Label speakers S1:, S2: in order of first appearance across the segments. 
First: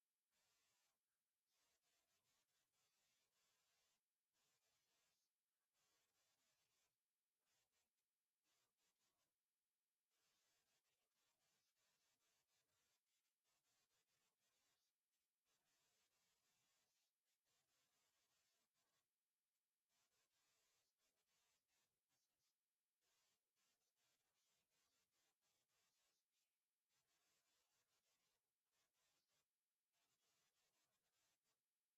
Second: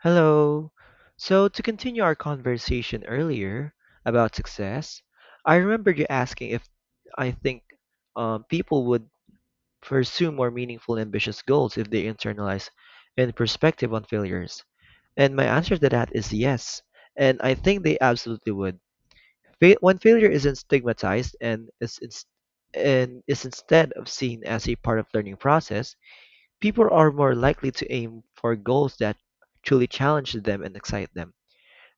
S1: Hello. So, to continue our conversation earlier about success, I remember you asking if I think people would pursue more meaningful, ambitious goals if they internalize and perspective on failures. And my answer to that is yes. And I think they absolutely would. When failure isn't stigmatized and is, instead of seen as a part of learning process, people are more likely to aim for goals that truly challenge them and excite them.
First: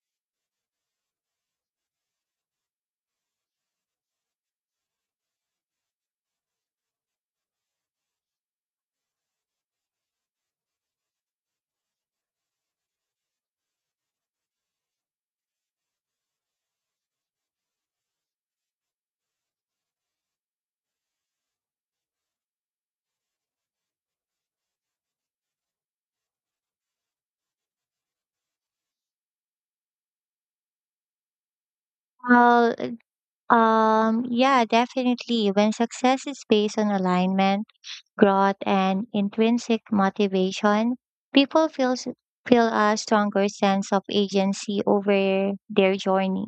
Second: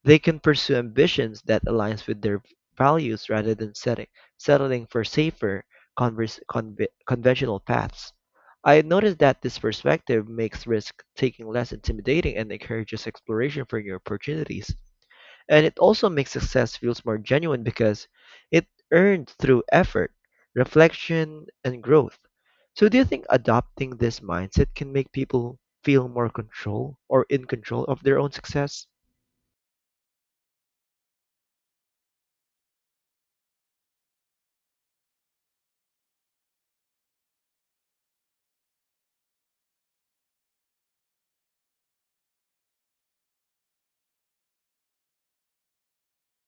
S1: They can pursue ambitions that aligns with their values rather than settling for safer, conventional paths. I noticed that this perspective makes risk taking less intimidating and encourages exploration for new opportunities. And it also makes success feels more genuine because it earned through effort, reflection, and growth. So do you think adopting this mindset can make people feel more control or in control of their own success?
S2: Uh, yeah, definitely. When success is based on alignment, growth, and intrinsic motivation, people feel, feel a stronger sense of agency over their journey.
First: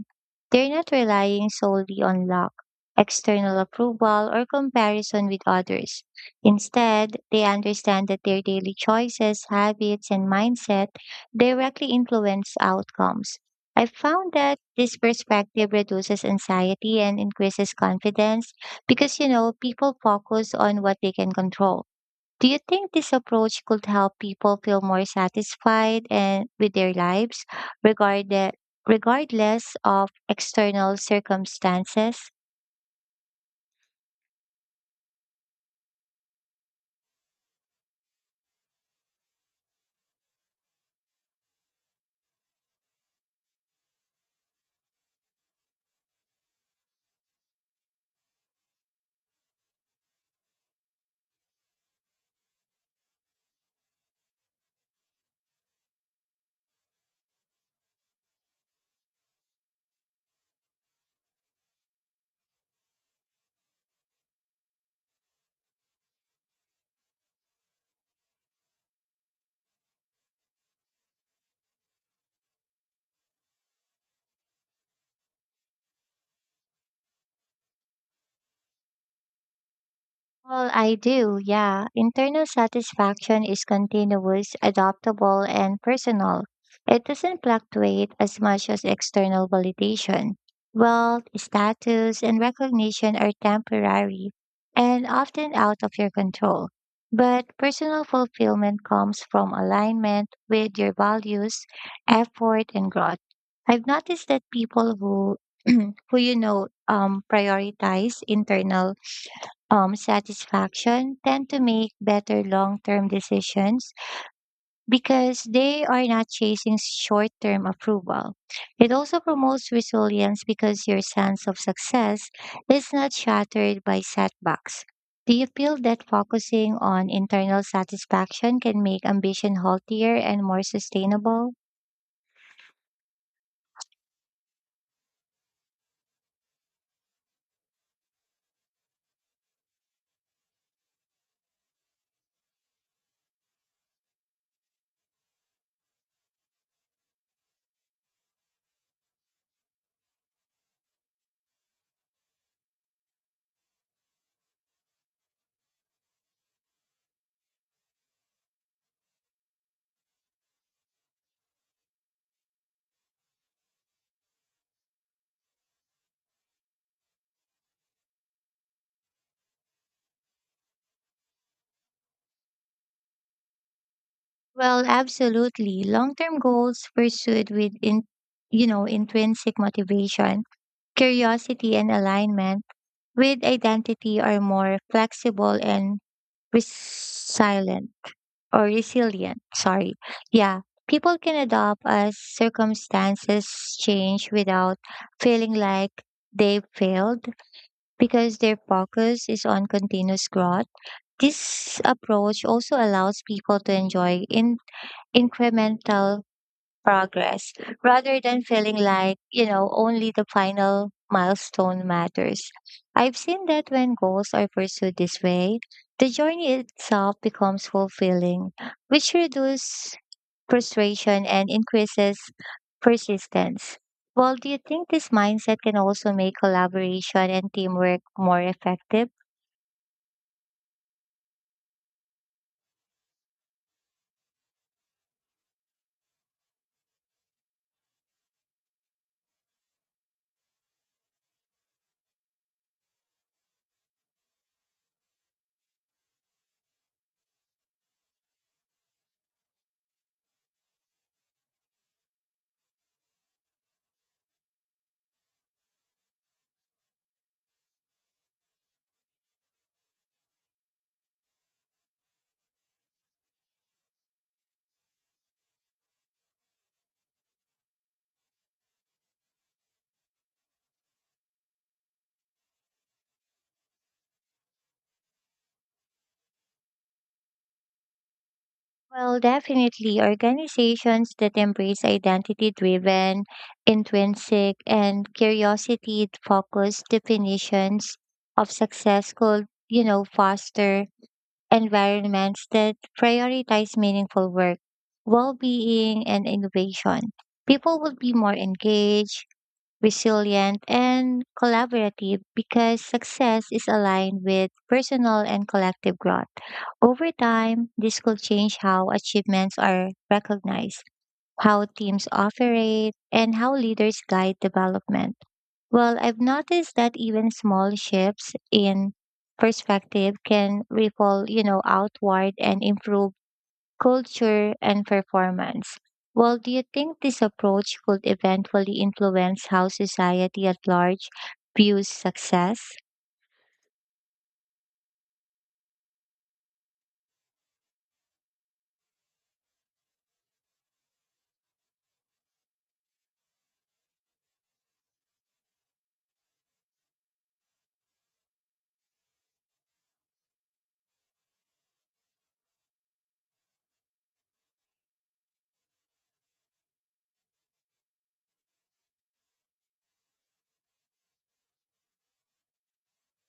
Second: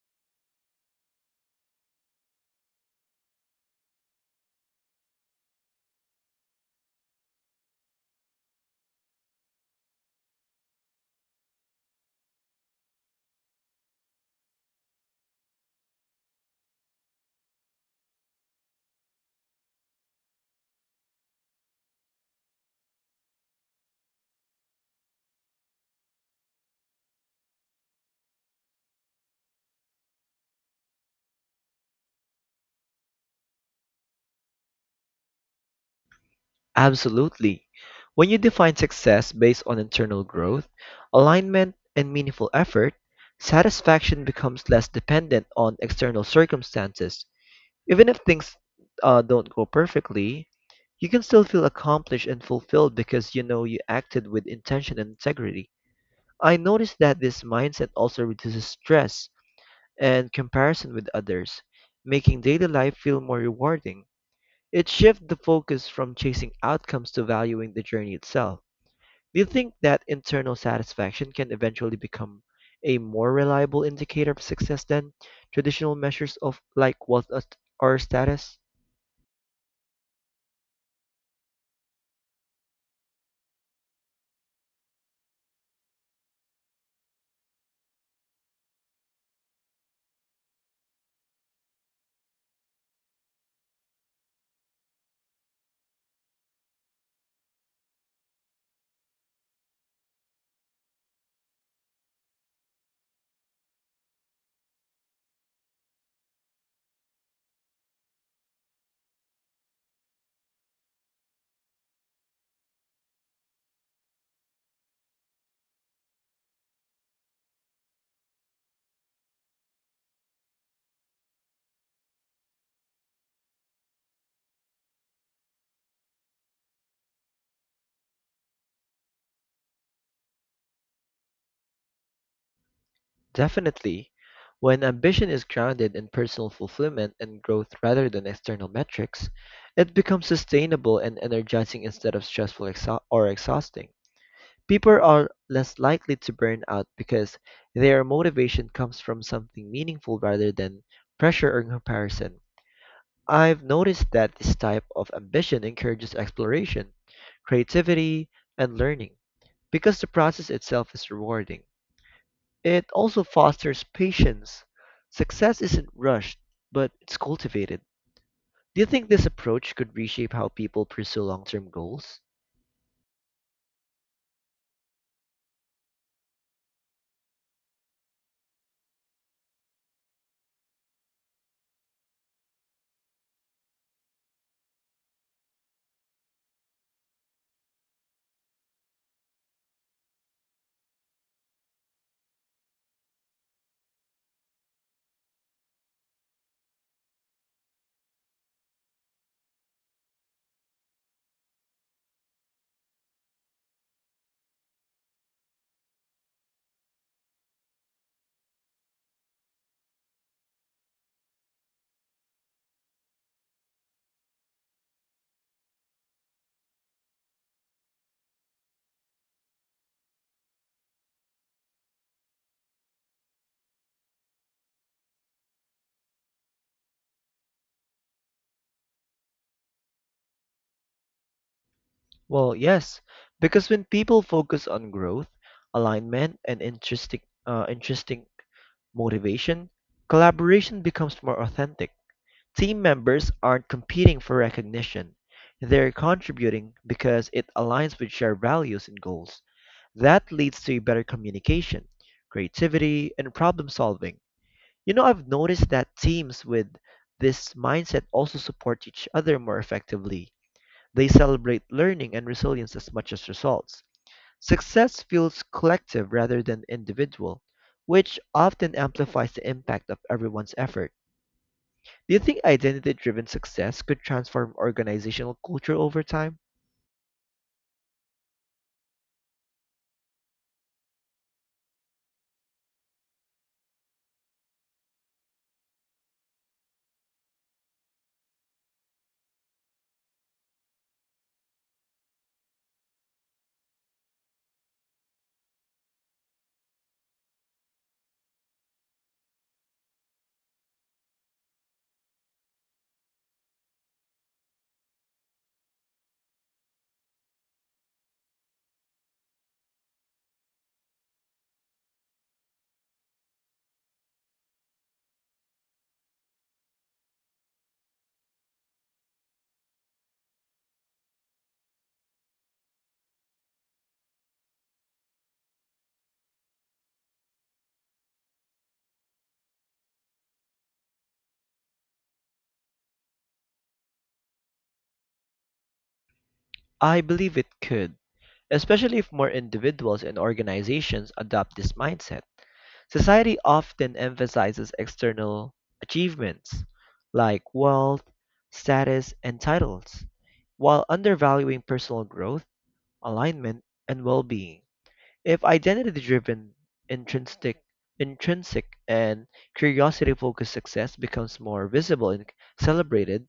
S2: They're not relying solely on luck, external approval, or comparison with others. Instead, they understand that their daily choices, habits, and mindset directly influence outcomes. I found that this perspective reduces anxiety and increases confidence because people focus on what they can control. Do you think this approach could help people feel more satisfied and with their lives regardless regardless of external circumstances?
S1: Absolutely. When you define success based on internal growth, alignment, and meaningful effort, satisfaction becomes less dependent on external circumstances. Even if things don't go perfectly, you can still feel accomplished and fulfilled because you know you acted with intention and integrity. I noticed that this mindset also reduces stress and comparison with others, making daily life feel more rewarding. It shifts the focus from chasing outcomes to valuing the journey itself. Do you think that internal satisfaction can eventually become a more reliable indicator of success than traditional measures of like wealth or status?
S2: Well, I do, yeah. Internal satisfaction is continuous, adaptable, and personal. It doesn't fluctuate as much as external validation. Wealth, status, and recognition are temporary and often out of your control. But personal fulfillment comes from alignment with your values, effort, and growth. I've noticed that people who who prioritize internal satisfaction tend to make better long term decisions because they are not chasing short term approval. It also promotes resilience because your sense of success is not shattered by setbacks. Do you feel that focusing on internal satisfaction can make ambition healthier and more sustainable?
S1: Definitely. When ambition is grounded in personal fulfillment and growth rather than external metrics, it becomes sustainable and energizing instead of stressful exha- or exhausting. People are less likely to burn out because their motivation comes from something meaningful rather than pressure or comparison. I've noticed that this type of ambition encourages exploration, creativity, and learning because the process itself is rewarding. It also fosters patience. Success isn't rushed, but it's cultivated. Do you think this approach could reshape how people pursue long term goals?
S2: Well, absolutely. Long-term goals pursued with intrinsic motivation, curiosity and alignment with identity are more flexible and resilient or resilient sorry yeah People can adapt as circumstances change without feeling like they failed, because their focus is on continuous growth. This approach also allows people to enjoy in incremental progress rather than feeling like only the final milestone matters. I've seen that when goals are pursued this way, the journey itself becomes fulfilling, which reduces frustration and increases persistence. Well, do you think this mindset can also make collaboration and teamwork more effective?
S1: Well, yes, because when people focus on growth, alignment, and interesting motivation, collaboration becomes more authentic. Team members aren't competing for recognition. They're contributing because it aligns with shared values and goals. That leads to better communication, creativity, and problem solving. I've noticed that teams with this mindset also support each other more effectively. They celebrate learning and resilience as much as results. Success feels collective rather than individual, which often amplifies the impact of everyone's effort. Do you think identity driven success could transform organizational culture over time?
S2: Well, definitely. Organizations that embrace identity driven, intrinsic, and curiosity focused definitions of success could foster environments that prioritize meaningful work, well being, and innovation. People would be more engaged, resilient, and collaborative because success is aligned with personal and collective growth. Over time, this will change how achievements are recognized, how teams operate, and how leaders guide development. Well, I've noticed that even small shifts in perspective can ripple outward and improve culture, and performance. Well, do you think this approach could eventually influence how society at large views success?
S1: I believe it could. Especially if more individuals and organizations adopt this mindset. Society often emphasizes external achievements like wealth, status, and titles, while undervaluing personal growth, alignment, and well-being. If identity-driven, intrinsic, intrinsic, and curiosity-focused success becomes more visible and celebrated,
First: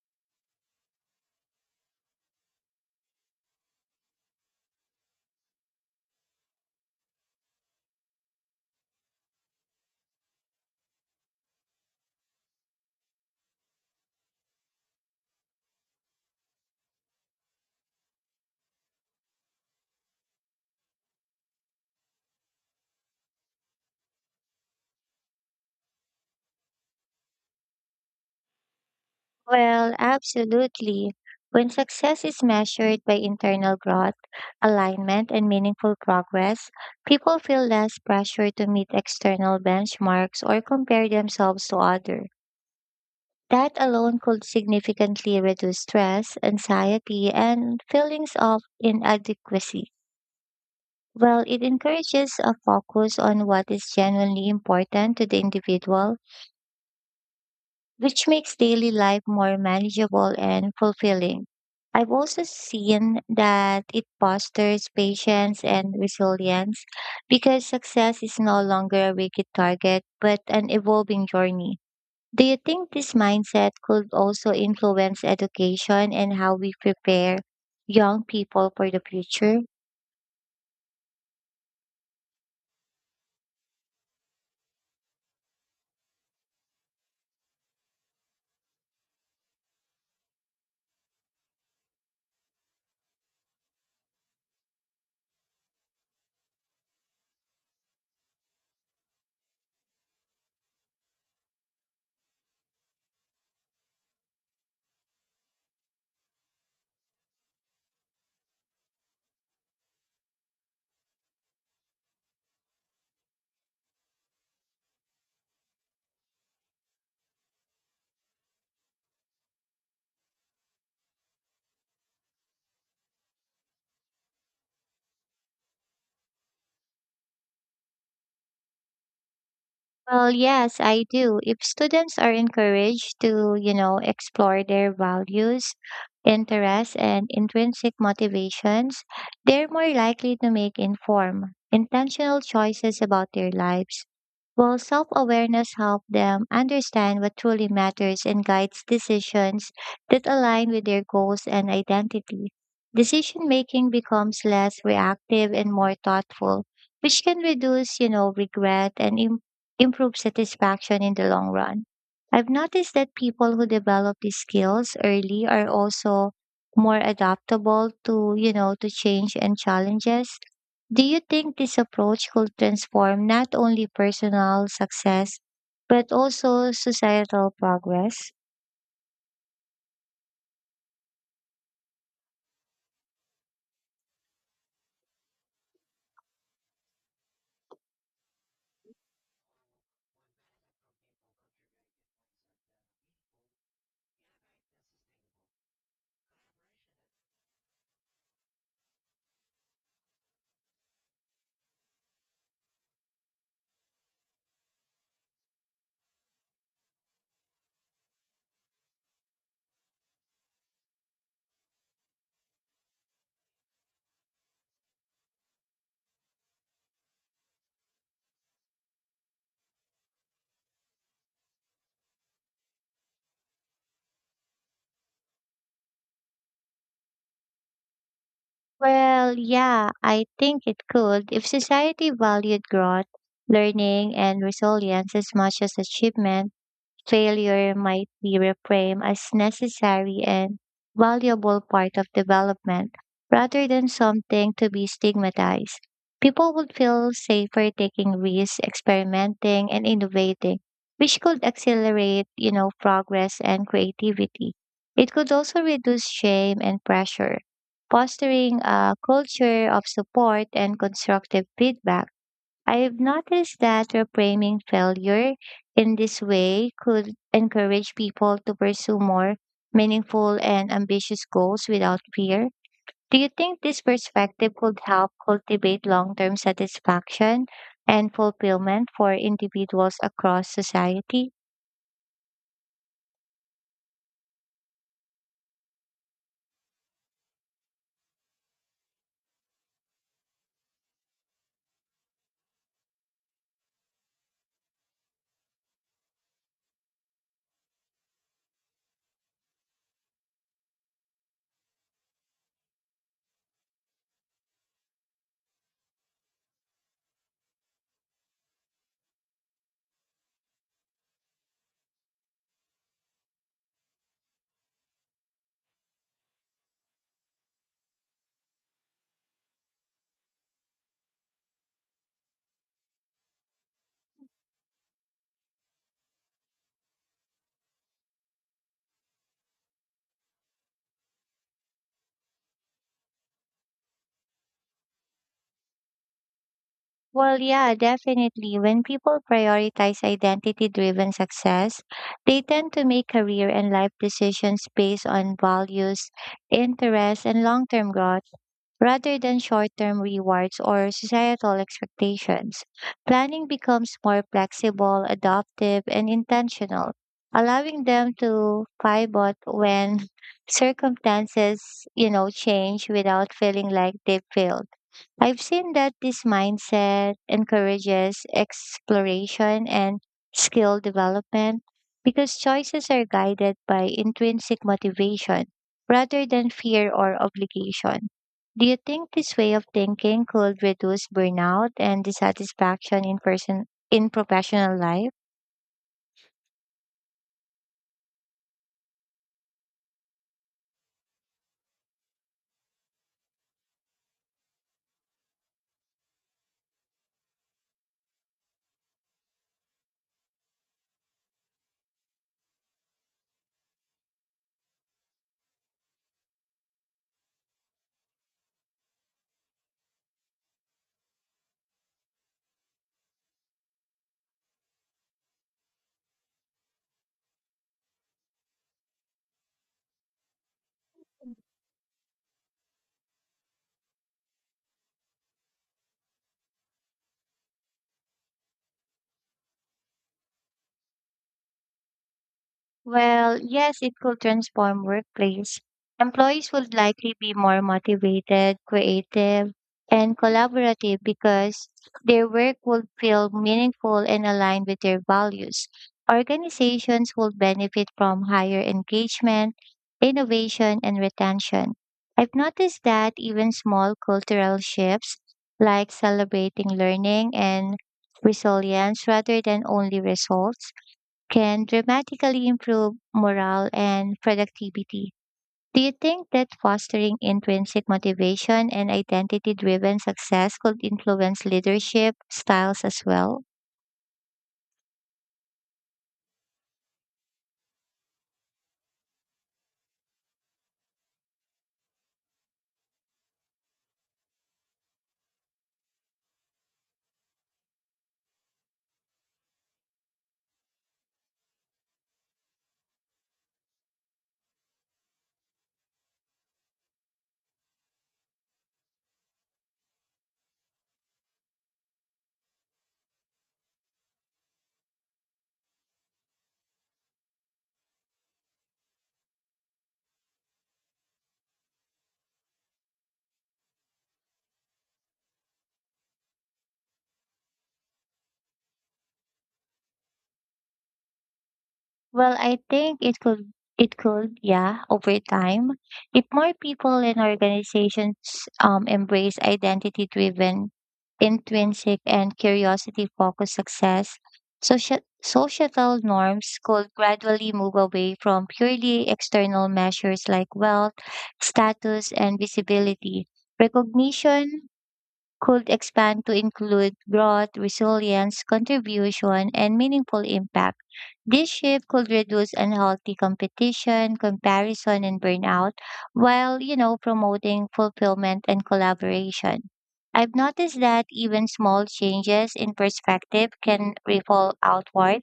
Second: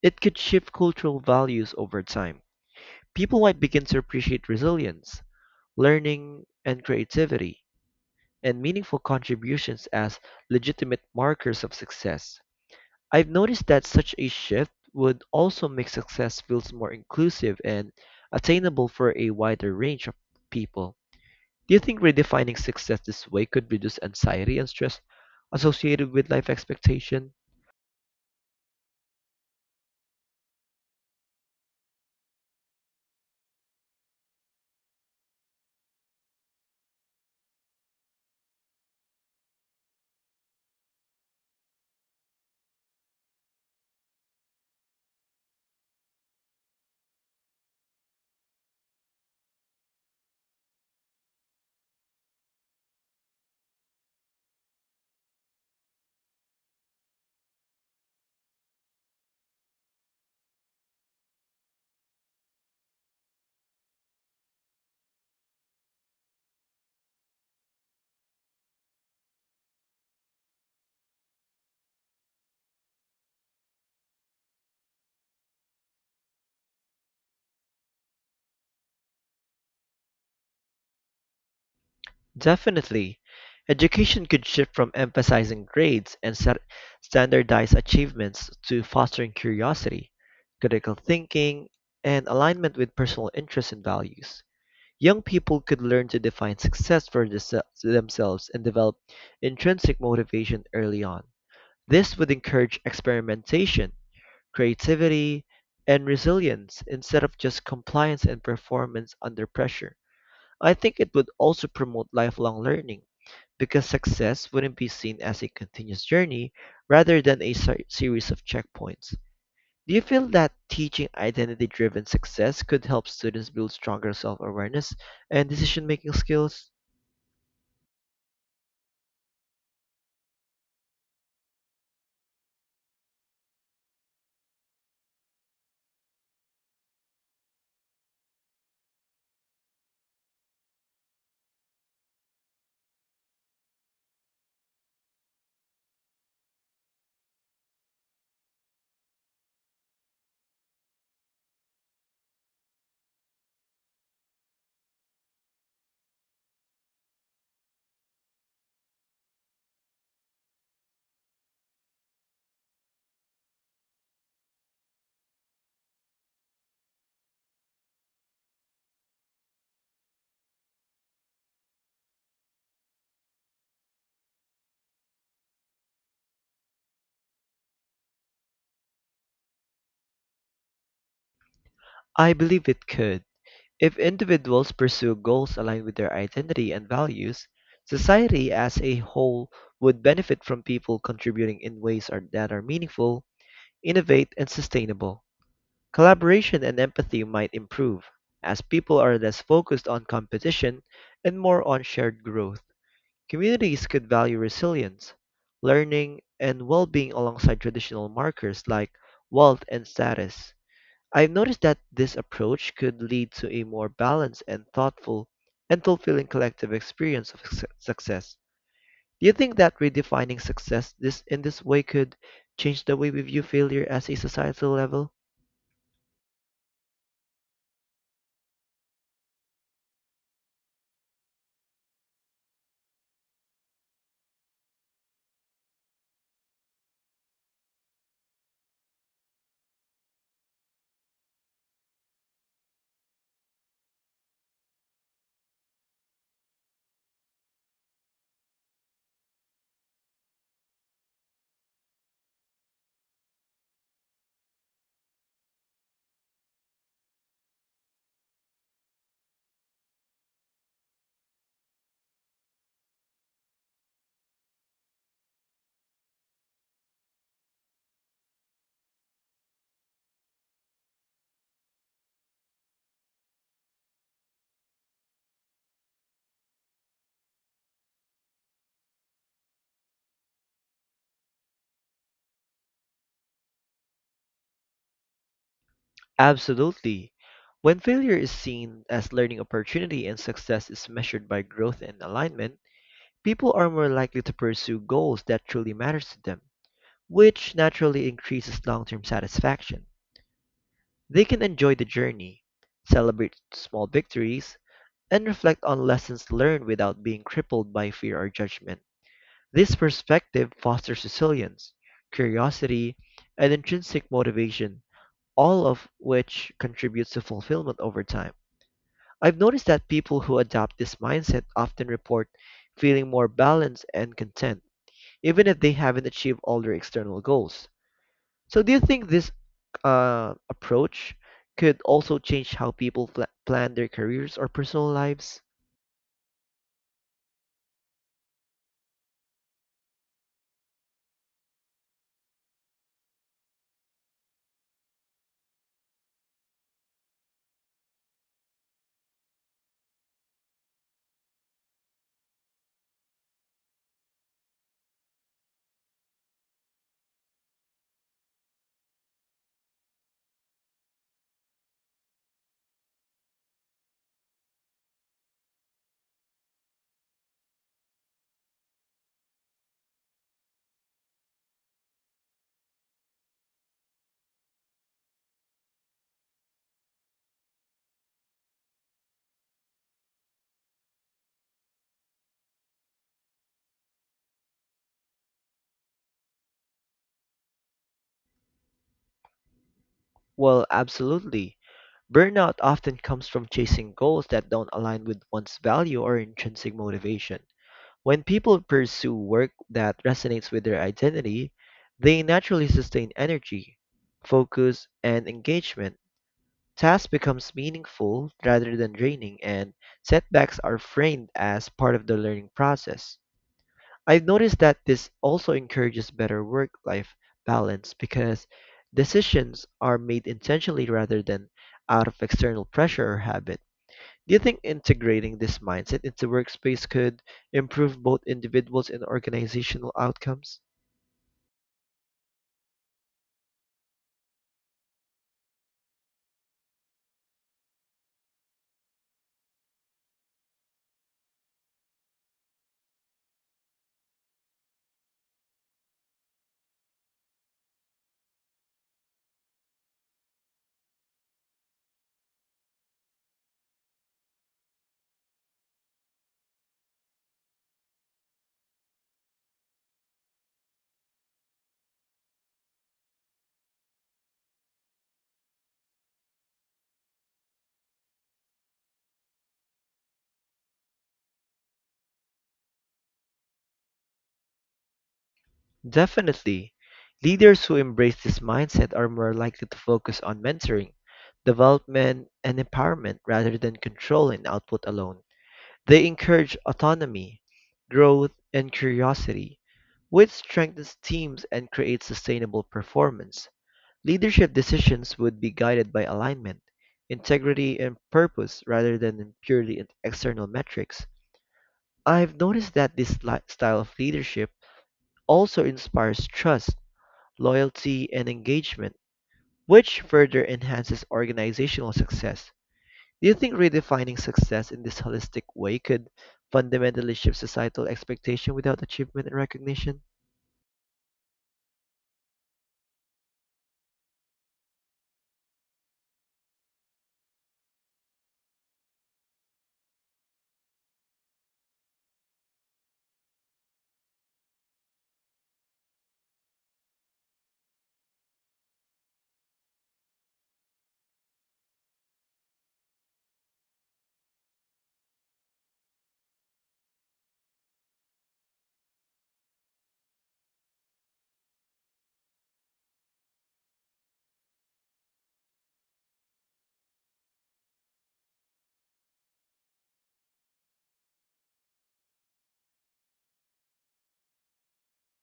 S1: it could shift cultural values over time. People might begin to appreciate resilience, learning, and creativity, and meaningful contributions as legitimate markers of success. I've noticed that such a shift would also make success feels more inclusive and attainable for a wider range of people. Do you think redefining success this way could reduce anxiety and stress associated with life expectation?
S2: Well, absolutely. When success is measured by internal growth, alignment, and meaningful progress, people feel less pressure to meet external benchmarks or compare themselves to others. That alone could significantly reduce stress, anxiety, and feelings of inadequacy. Well, it encourages a focus on what is genuinely important to the individual, which makes daily life more manageable and fulfilling. I've also seen that it fosters patience and resilience because success is no longer a rigid target but an evolving journey. Do you think this mindset could also influence education and how we prepare young people for the future?
S1: Definitely, education could shift from emphasizing grades and standardized achievements to fostering curiosity, critical thinking, and alignment with personal interests and values. Young people could learn to define success for themselves and develop intrinsic motivation early on. This would encourage experimentation, creativity, and resilience instead of just compliance and performance under pressure. I think it would also promote lifelong learning because success wouldn't be seen as a continuous journey rather than a series of checkpoints. Do you feel that teaching identity driven success could help students build stronger self awareness and decision making skills?
S2: Well, yes, I do. If students are encouraged to explore their values, interests, and intrinsic motivations, they're more likely to make informed, intentional choices about their lives. While self-awareness helps them understand what truly matters and guides decisions that align with their goals and identity. Decision making becomes less reactive and more thoughtful, which can reduce regret and improve satisfaction in the long run. I've noticed that people who develop these skills early are also more adaptable to change and challenges. Do you think this approach could transform not only personal success, but also societal progress?
S1: I believe it could. If individuals pursue goals aligned with their identity and values, society as a whole would benefit from people contributing in ways that are meaningful, innovate, and sustainable. Collaboration and empathy might improve, as people are less focused on competition and more on shared growth. Communities could value resilience, learning, and well being alongside traditional markers like wealth and status. I've noticed that this approach could lead to a more balanced and thoughtful and fulfilling collective experience of success. Do you think that redefining success this in this way could change the way we view failure as a societal level?
S2: Well, yeah, I think it could. If society valued growth, learning, and resilience as much as achievement, failure might be reframed as necessary and valuable part of development rather than something to be stigmatized. People would feel safer taking risks, experimenting and innovating, which could accelerate progress and creativity. It could also reduce shame and pressure, fostering a culture of support and constructive feedback. I've noticed that reframing failure in this way could encourage people to pursue more meaningful and ambitious goals without fear. Do you think this perspective could help cultivate long term satisfaction and fulfillment for individuals across society?
S1: Absolutely. When failure is seen as learning opportunity and success is measured by growth and alignment, people are more likely to pursue goals that truly matters to them, which naturally increases long-term satisfaction. They can enjoy the journey, celebrate small victories, and reflect on lessons learned without being crippled by fear or judgment. This perspective fosters resilience, curiosity, and intrinsic motivation, all of which contributes to fulfillment over time. I've noticed that people who adopt this mindset often report feeling more balanced and content, even if they haven't achieved all their external goals. So, do you think this approach could also change how people plan their careers or personal lives?
S2: Well, yeah, definitely. When people prioritize identity driven success, they tend to make career and life decisions based on values, interests, and long term growth rather than short term rewards or societal expectations. Planning becomes more flexible, adaptive, and intentional, allowing them to pivot when circumstances change without feeling like they failed. I've seen that this mindset encourages exploration and skill development because choices are guided by intrinsic motivation rather than fear or obligation. Do you think this way of thinking could reduce burnout and dissatisfaction in professional life?
S1: Well, absolutely. Burnout often comes from chasing goals that don't align with one's value or intrinsic motivation. When people pursue work that resonates with their identity, they naturally sustain energy, focus, and engagement. Task becomes meaningful rather than draining, and setbacks are framed as part of the learning process. I've noticed that this also encourages better work life balance because decisions are made intentionally rather than out of external pressure or habit. Do you think integrating this mindset into workspace could improve both individuals and organizational outcomes?
S2: Well, yes, it could transform workplace. Employees would likely be more motivated, creative, and collaborative because their work would feel meaningful and aligned with their values. Organizations will benefit from higher engagement, innovation, and retention. I've noticed that even small cultural shifts like celebrating learning and resilience rather than only results can dramatically improve morale and productivity. Do you think that fostering intrinsic motivation and identity driven success could influence leadership styles as well?
S1: Definitely. Leaders who embrace this mindset are more likely to focus on mentoring, development, and empowerment rather than control and output alone. They encourage autonomy, growth, and curiosity, which strengthens teams and creates sustainable performance. Leadership decisions would be guided by alignment, integrity, and purpose rather than in purely external metrics. I've noticed that this style of leadership also inspires trust, loyalty, and engagement, which further enhances organizational success. Do you think redefining success in this holistic way could fundamentally shift societal expectation without achievement and recognition?
S2: Well, I think it could, yeah, over time. If more people and organizations embrace identity driven, intrinsic and curiosity focused success, social societal norms could gradually move away from purely external measures like wealth, status and visibility. Recognition could expand to include growth, resilience, contribution, and meaningful impact. This shift could reduce unhealthy competition, comparison, and burnout while promoting fulfillment and collaboration. I've noticed that even small changes in perspective can ripple outward,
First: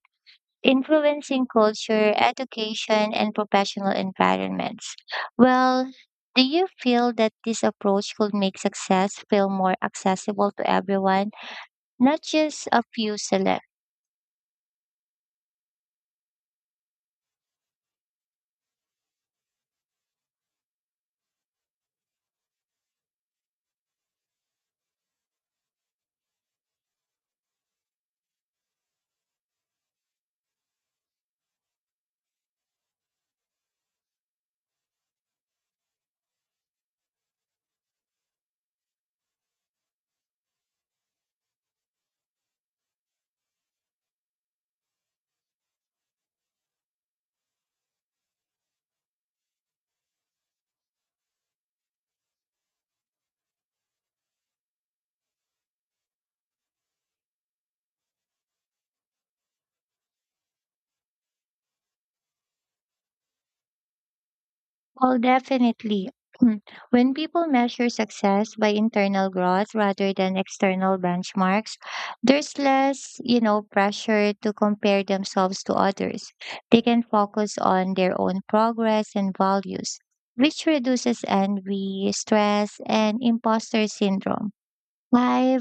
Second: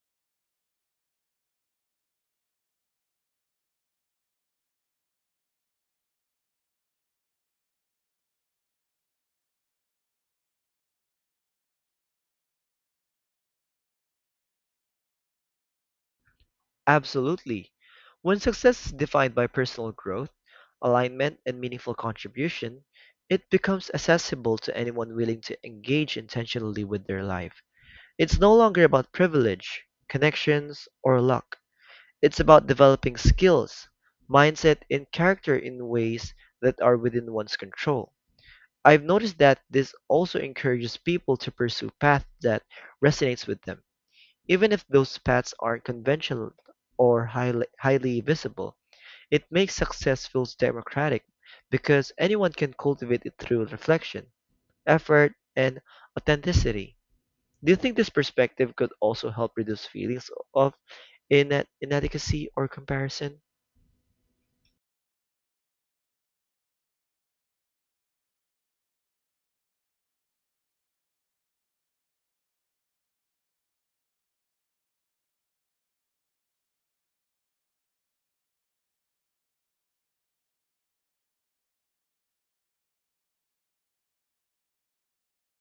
S2: influencing culture, education, and professional environments. Well, do you feel that this approach could make success feel more accessible to everyone, not just a few select?
S1: Absolutely. When success is defined by personal growth, alignment, and meaningful contribution, it becomes accessible to anyone willing to engage intentionally with their life. It's no longer about privilege, connections, or luck. It's about developing skills, mindset, and character in ways that are within one's control. I've noticed that this also encourages people to pursue paths that resonates with them even if those paths aren't conventional or highly, highly visible, it makes success feel democratic because anyone can cultivate it through reflection, effort, and authenticity. Do you think this perspective could also help reduce feelings of inadequacy or comparison?
S2: Well, definitely. When people measure success by internal growth rather than external benchmarks, there's less pressure to compare themselves to others. They can focus on their own progress and values, which reduces envy, stress, and imposter syndrome. I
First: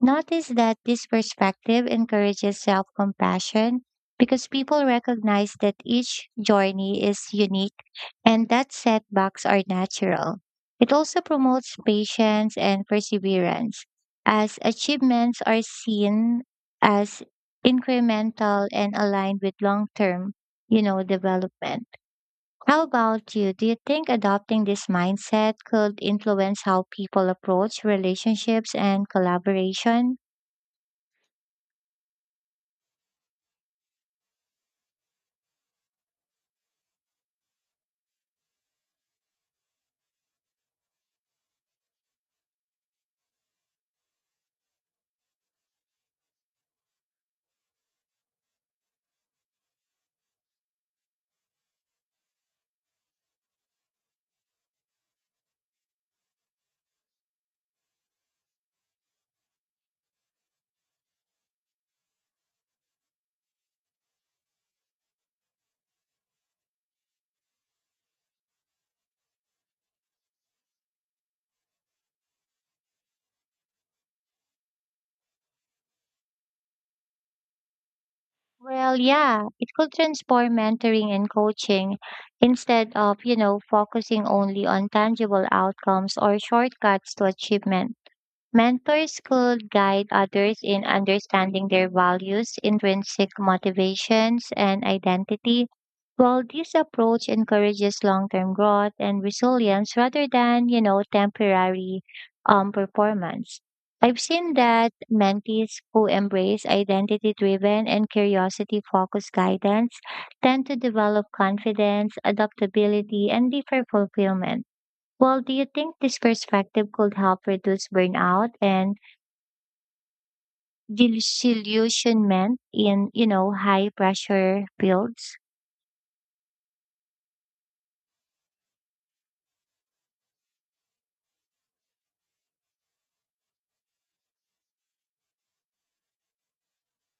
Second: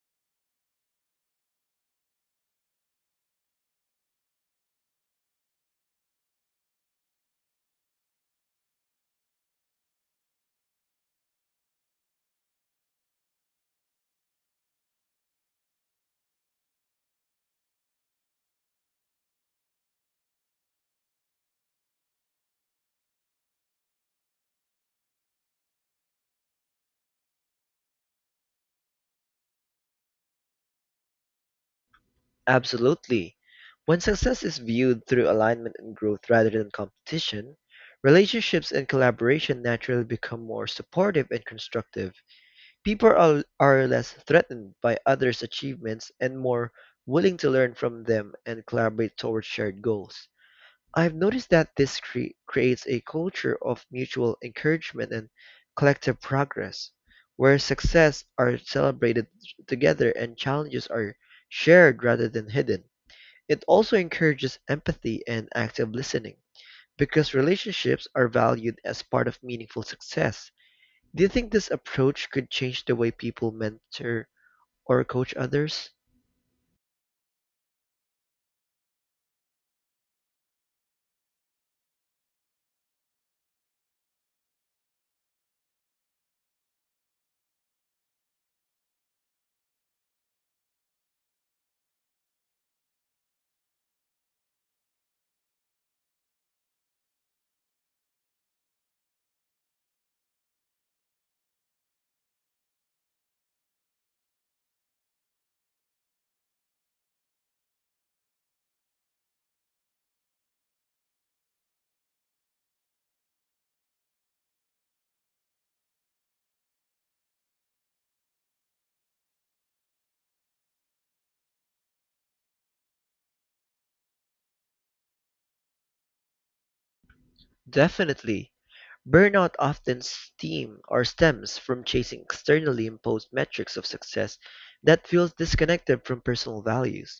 S2: notice that this perspective encourages self compassion because people recognize that each journey is unique and that setbacks are natural. It also promotes patience and perseverance, as achievements are seen as incremental and aligned with long term development. How about you? Do you think adopting this mindset could influence how people approach relationships and collaboration?
S1: Absolutely. When success is viewed through alignment and growth rather than competition, relationships and collaboration naturally become more supportive and constructive. People are less threatened by others' achievements and more willing to learn from them and collaborate towards shared goals. I've noticed that this creates a culture of mutual encouragement and collective progress, where success are celebrated together and challenges are shared rather than hidden. It also encourages empathy and active listening, because relationships are valued as part of meaningful success. Do you think this approach could change the way people mentor or coach others?
S2: Well, yeah, it could transform mentoring and coaching. Instead of focusing only on tangible outcomes or shortcuts to achievement, mentors could guide others in understanding their values, intrinsic motivations, and identity. While this approach encourages long-term growth and resilience rather than temporary performance. I've seen that mentees who embrace identity-driven and curiosity-focused guidance tend to develop confidence, adaptability, and deeper fulfillment. Well, do you think this perspective could help reduce burnout and disillusionment in high pressure fields?
S1: Definitely. Burnout often stems from chasing externally imposed metrics of success that feels disconnected from personal values.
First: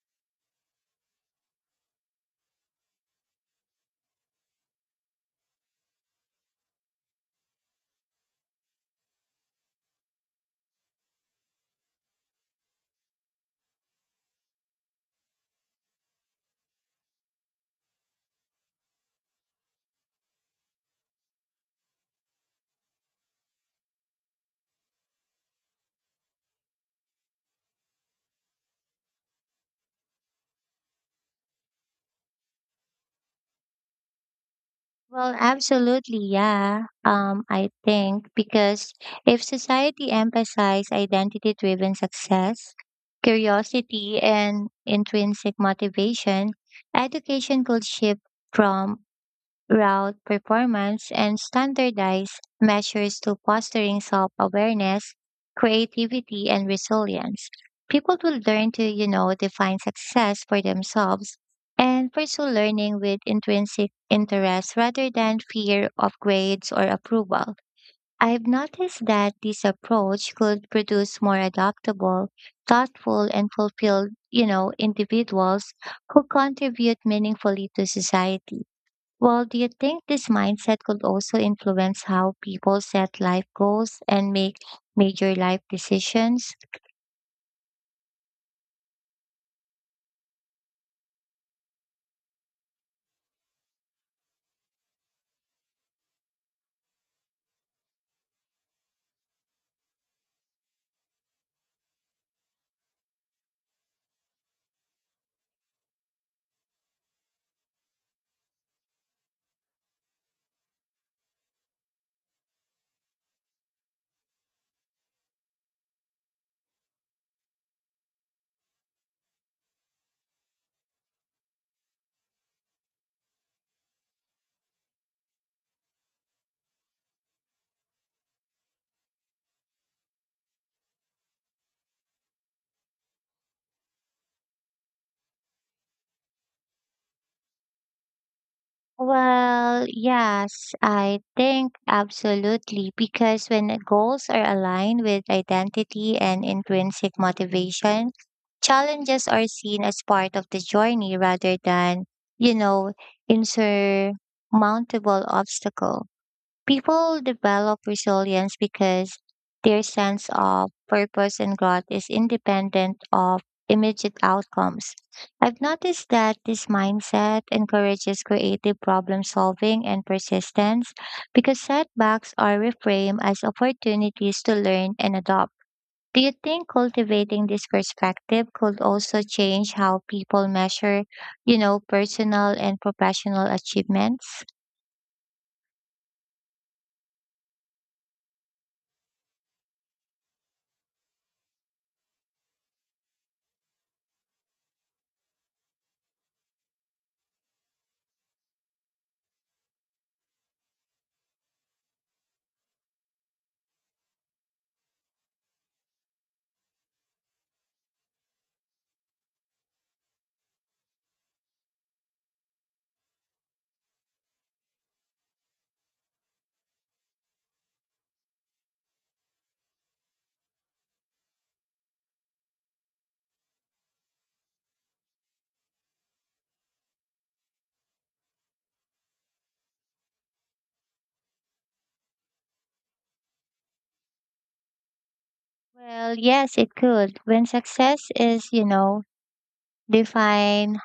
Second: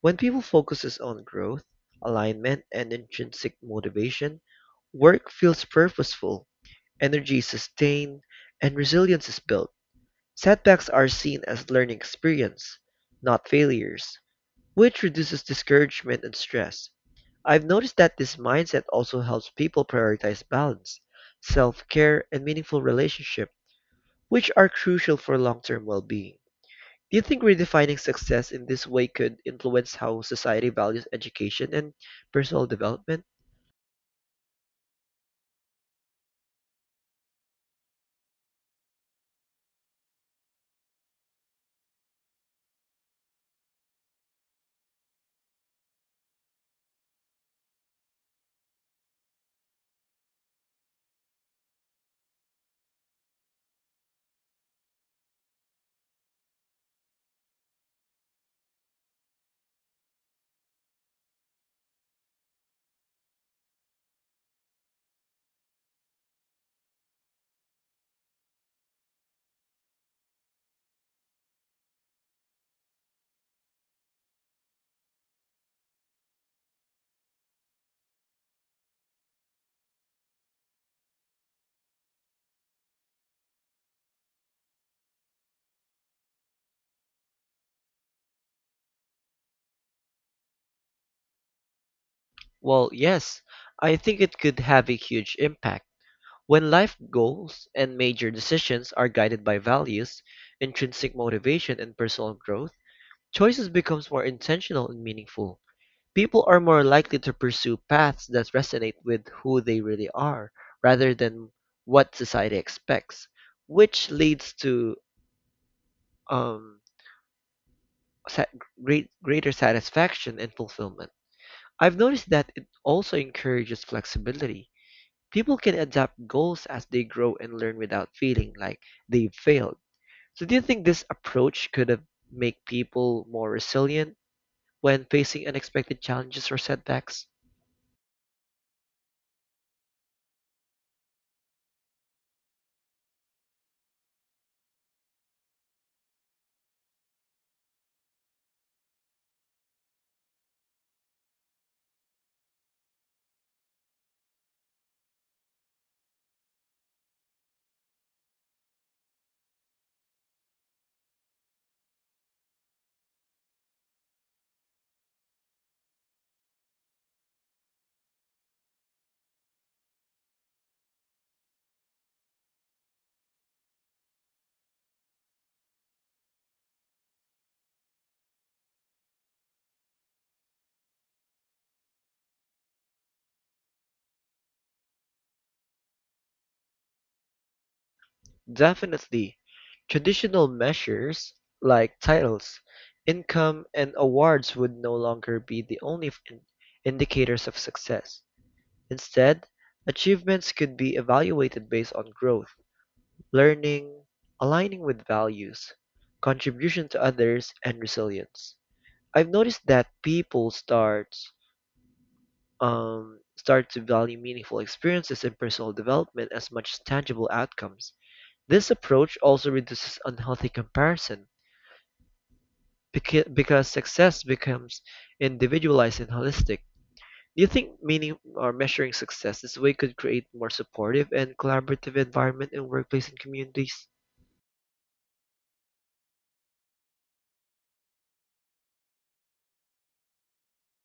S1: When people focuses on growth, alignment, and intrinsic motivation, work feels purposeful, energy is sustained, and resilience is built. Setbacks are seen as learning experience, not failures, which reduces discouragement and stress. I've noticed that this mindset also helps people prioritize balance, self care, and meaningful relationships, which are crucial for long term well being. Do you think redefining success in this way could influence how society values education and personal development?
S2: Well, absolutely, yeah. I think because if society emphasized identity driven success, curiosity, and intrinsic motivation, education could shift from route performance and standardized measures to fostering self-awareness, creativity, and resilience. People will learn to define success for themselves and pursue learning with intrinsic interest rather than fear of grades or approval. I've noticed that this approach could produce more adaptable, thoughtful, and fulfilled individuals who contribute meaningfully to society. Well, do you think this mindset could also influence how people set life goals and make major life decisions?
S1: Well, yes, I think it could have a huge impact. When life goals and major decisions are guided by values, intrinsic motivation, and personal growth, choices becomes more intentional and meaningful. People are more likely to pursue paths that resonate with who they really are, rather than what society expects, which leads to um, sa- greater satisfaction and fulfillment. I've noticed that it also encourages flexibility. People can adapt goals as they grow and learn without feeling like they've failed. So do you think this approach could have make people more resilient when facing unexpected challenges or setbacks?
S2: Well, yes, I think absolutely, because when goals are aligned with identity and intrinsic motivation, challenges are seen as part of the journey rather than, you know, insurmountable obstacle. People develop resilience because their sense of purpose and growth is independent of immediate outcomes. I've noticed that this mindset encourages creative problem solving and persistence because setbacks are reframed as opportunities to learn and adopt. Do you think cultivating this perspective could also change how people measure personal and professional achievements?
S1: Definitely. Traditional measures like titles, income, and awards would no longer be the only indicators of success. Instead, achievements could be evaluated based on growth, learning, aligning with values, contribution to others, and resilience. I've noticed that people start to value meaningful experiences and personal development as much as tangible outcomes. This approach also reduces unhealthy comparison because success becomes individualized and holistic. Do you think meaning or measuring success this way could create more supportive and collaborative environment in workplace and communities?
S2: Well, yes, it could. When success is defined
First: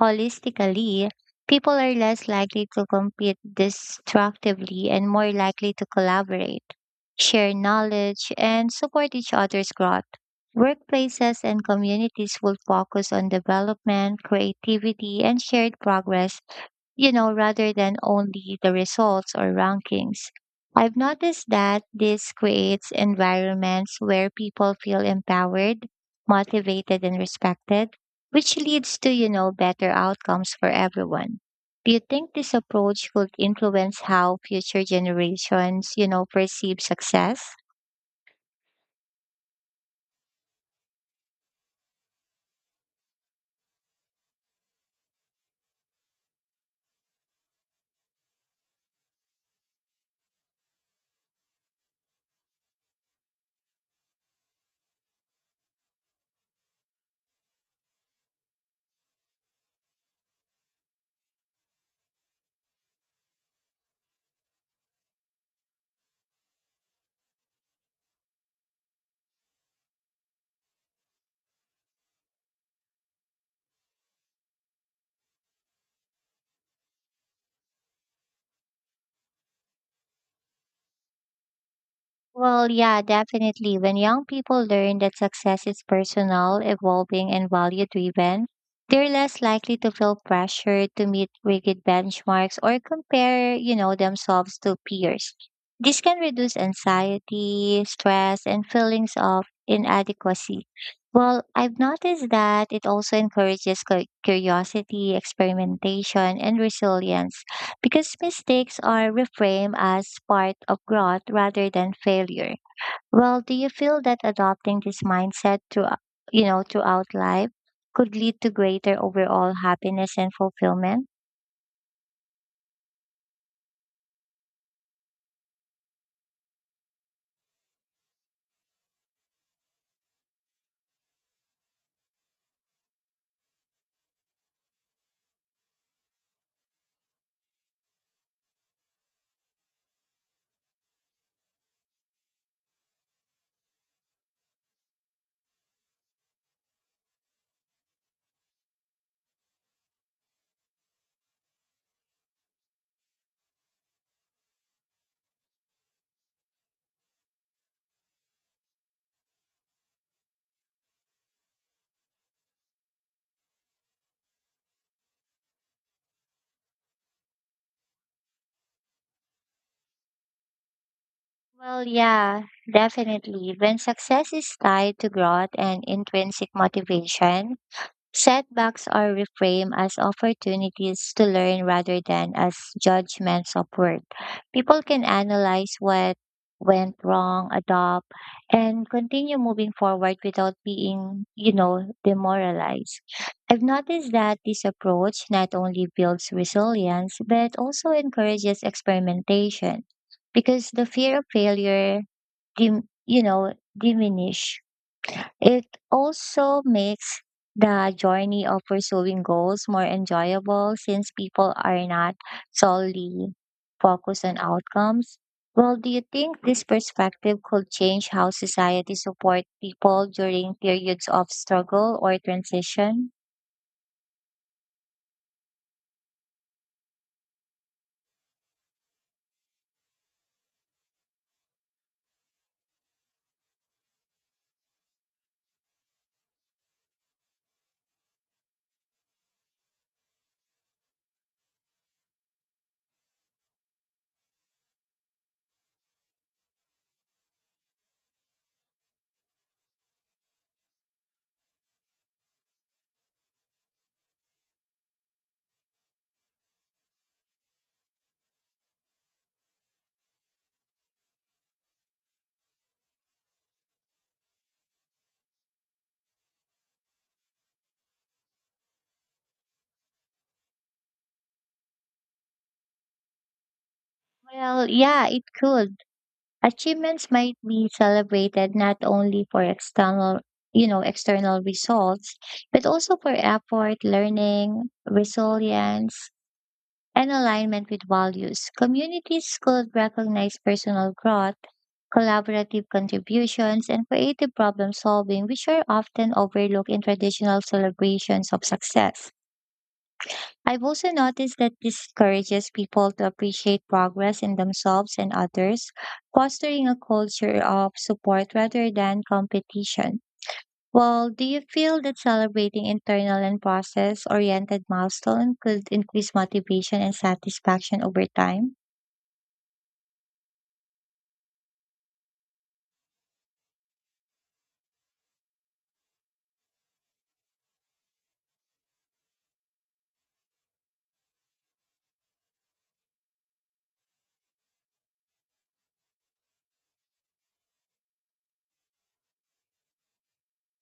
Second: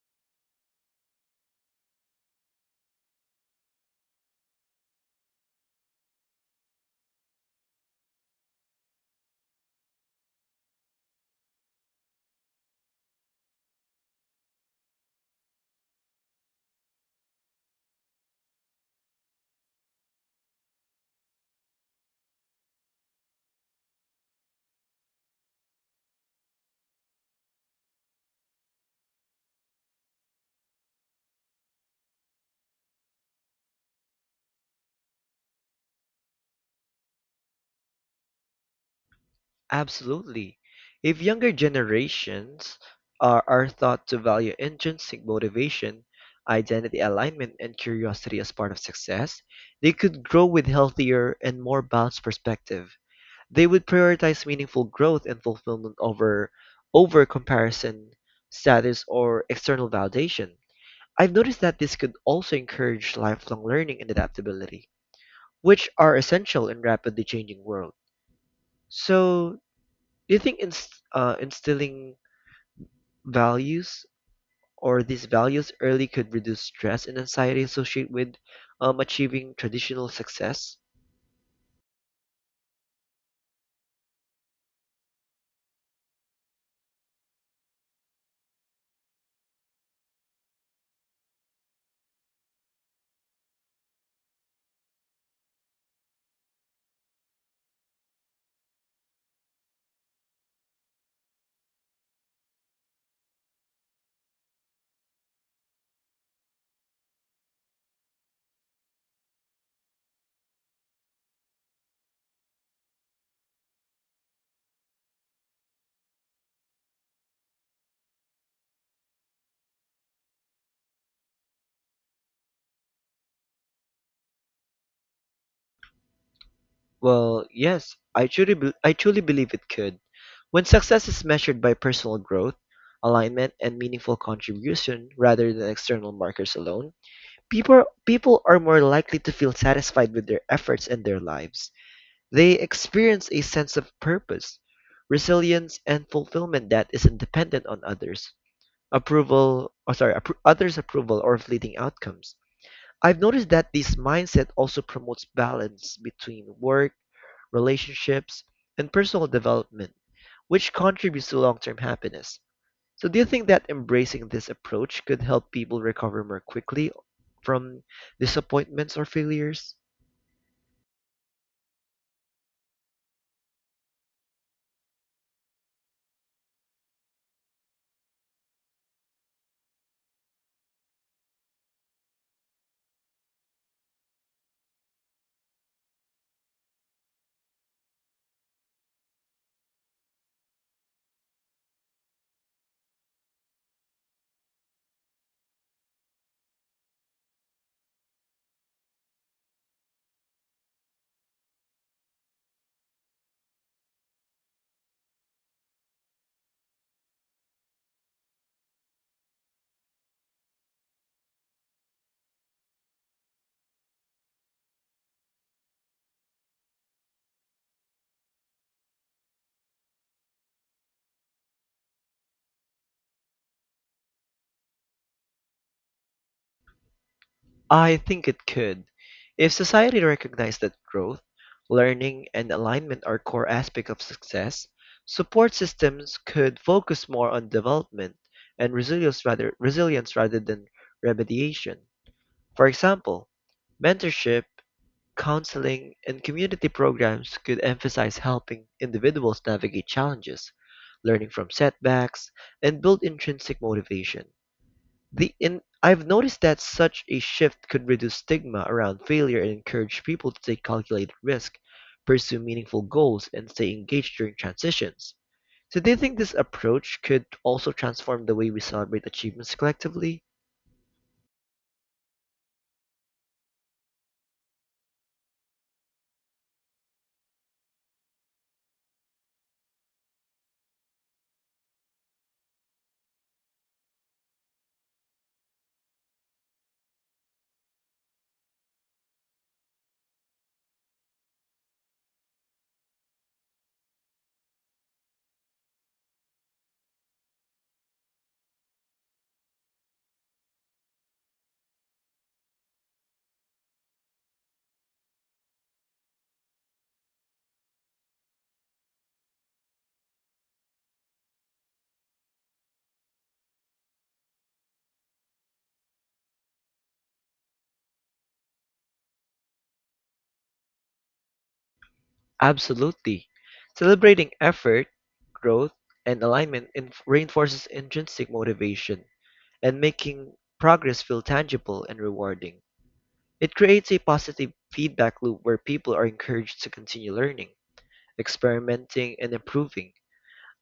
S2: holistically, people are less likely to compete destructively and more likely to collaborate, share knowledge, and support each other's growth. Workplaces and communities will focus on development, creativity, and shared progress, rather than only the results or rankings. I've noticed that this creates environments where people feel empowered, motivated, and respected, which leads to better outcomes for everyone. Do you think this approach could influence how future generations perceive success?
S1: Absolutely. If younger generations are taught to value intrinsic motivation, identity alignment, and curiosity as part of success, they could grow with healthier and more balanced perspective. They would prioritize meaningful growth and fulfillment over comparison, status, or external validation. I've noticed that this could also encourage lifelong learning and adaptability, which are essential in rapidly changing world. So, do you think instilling values or these values early could reduce stress and anxiety associated with achieving traditional success?
S2: Well, yeah, definitely. When young people learn that success is personal, evolving, and value driven, they're less likely to feel pressured to meet rigid benchmarks or compare themselves to peers. This can reduce anxiety, stress, and feelings of inadequacy. Well, I've noticed that it also encourages curiosity, experimentation, and resilience because mistakes are reframed as part of growth rather than failure. Well, do you feel that adopting this mindset to throughout life could lead to greater overall happiness and fulfillment?
S1: Well, yes, I truly believe it could. When success is measured by personal growth, alignment, and meaningful contribution rather than external markers alone, people are more likely to feel satisfied with their efforts and their lives. They experience a sense of purpose, resilience, and fulfillment that isn't dependent on others' approval or fleeting outcomes. I've noticed that this mindset also promotes balance between work, relationships, and personal development, which contributes to long-term happiness. So do you think that embracing this approach could help people recover more quickly from disappointments or failures?
S2: Well, yeah, definitely. When success is tied to growth and intrinsic motivation, setbacks are reframed as opportunities to learn rather than as judgments of worth. People can analyze what went wrong, adopt, and continue moving forward without being demoralized. I've noticed that this approach not only builds resilience, but also encourages experimentation because the fear of failure, diminish it, also makes the journey of pursuing goals more enjoyable since people are not solely focused on outcomes. Well, do you think this perspective could change how society support people during periods of struggle or transition?
S1: I think it could. If society recognized that growth, learning, and alignment are core aspects of success, support systems could focus more on development and resilience rather than remediation. For example, mentorship, counseling, and community programs could emphasize helping individuals navigate challenges, learning from setbacks, and build intrinsic motivation. The in I've noticed that such a shift could reduce stigma around failure and encourage people to take calculated risk, pursue meaningful goals, and stay engaged during transitions. So do you think this approach could also transform the way we celebrate achievements collectively?
S2: Well, yeah, it could. Achievements might be celebrated not only for external results, but also for effort, learning, resilience, and alignment with values. Communities could recognize personal growth, collaborative contributions, and creative problem solving, which are often overlooked in traditional celebrations of success. I've also noticed that this encourages people to appreciate progress in themselves and others, fostering a culture of support rather than competition. Well, do you feel that celebrating internal and process oriented milestone could increase motivation and satisfaction over time?
S1: Absolutely. Celebrating effort, growth, and alignment reinforces intrinsic motivation and making progress feel tangible and rewarding. It creates a positive feedback loop where people are encouraged to continue learning experimenting, and improving.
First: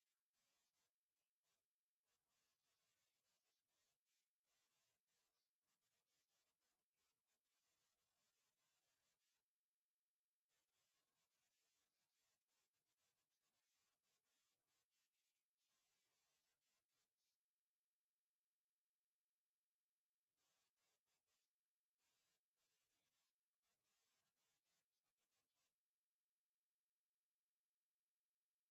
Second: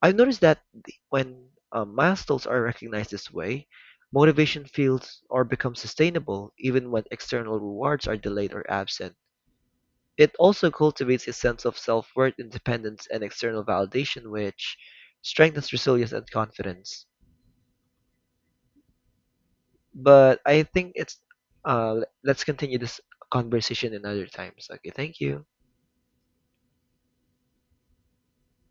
S1: I've noticed that when milestones are recognized this way, motivation feels or becomes sustainable even when external rewards are delayed or absent. It also cultivates a sense of self worth, independence, and external validation, which strengthens resilience and confidence. But I think it's let's continue this conversation in other times. Okay, thank you.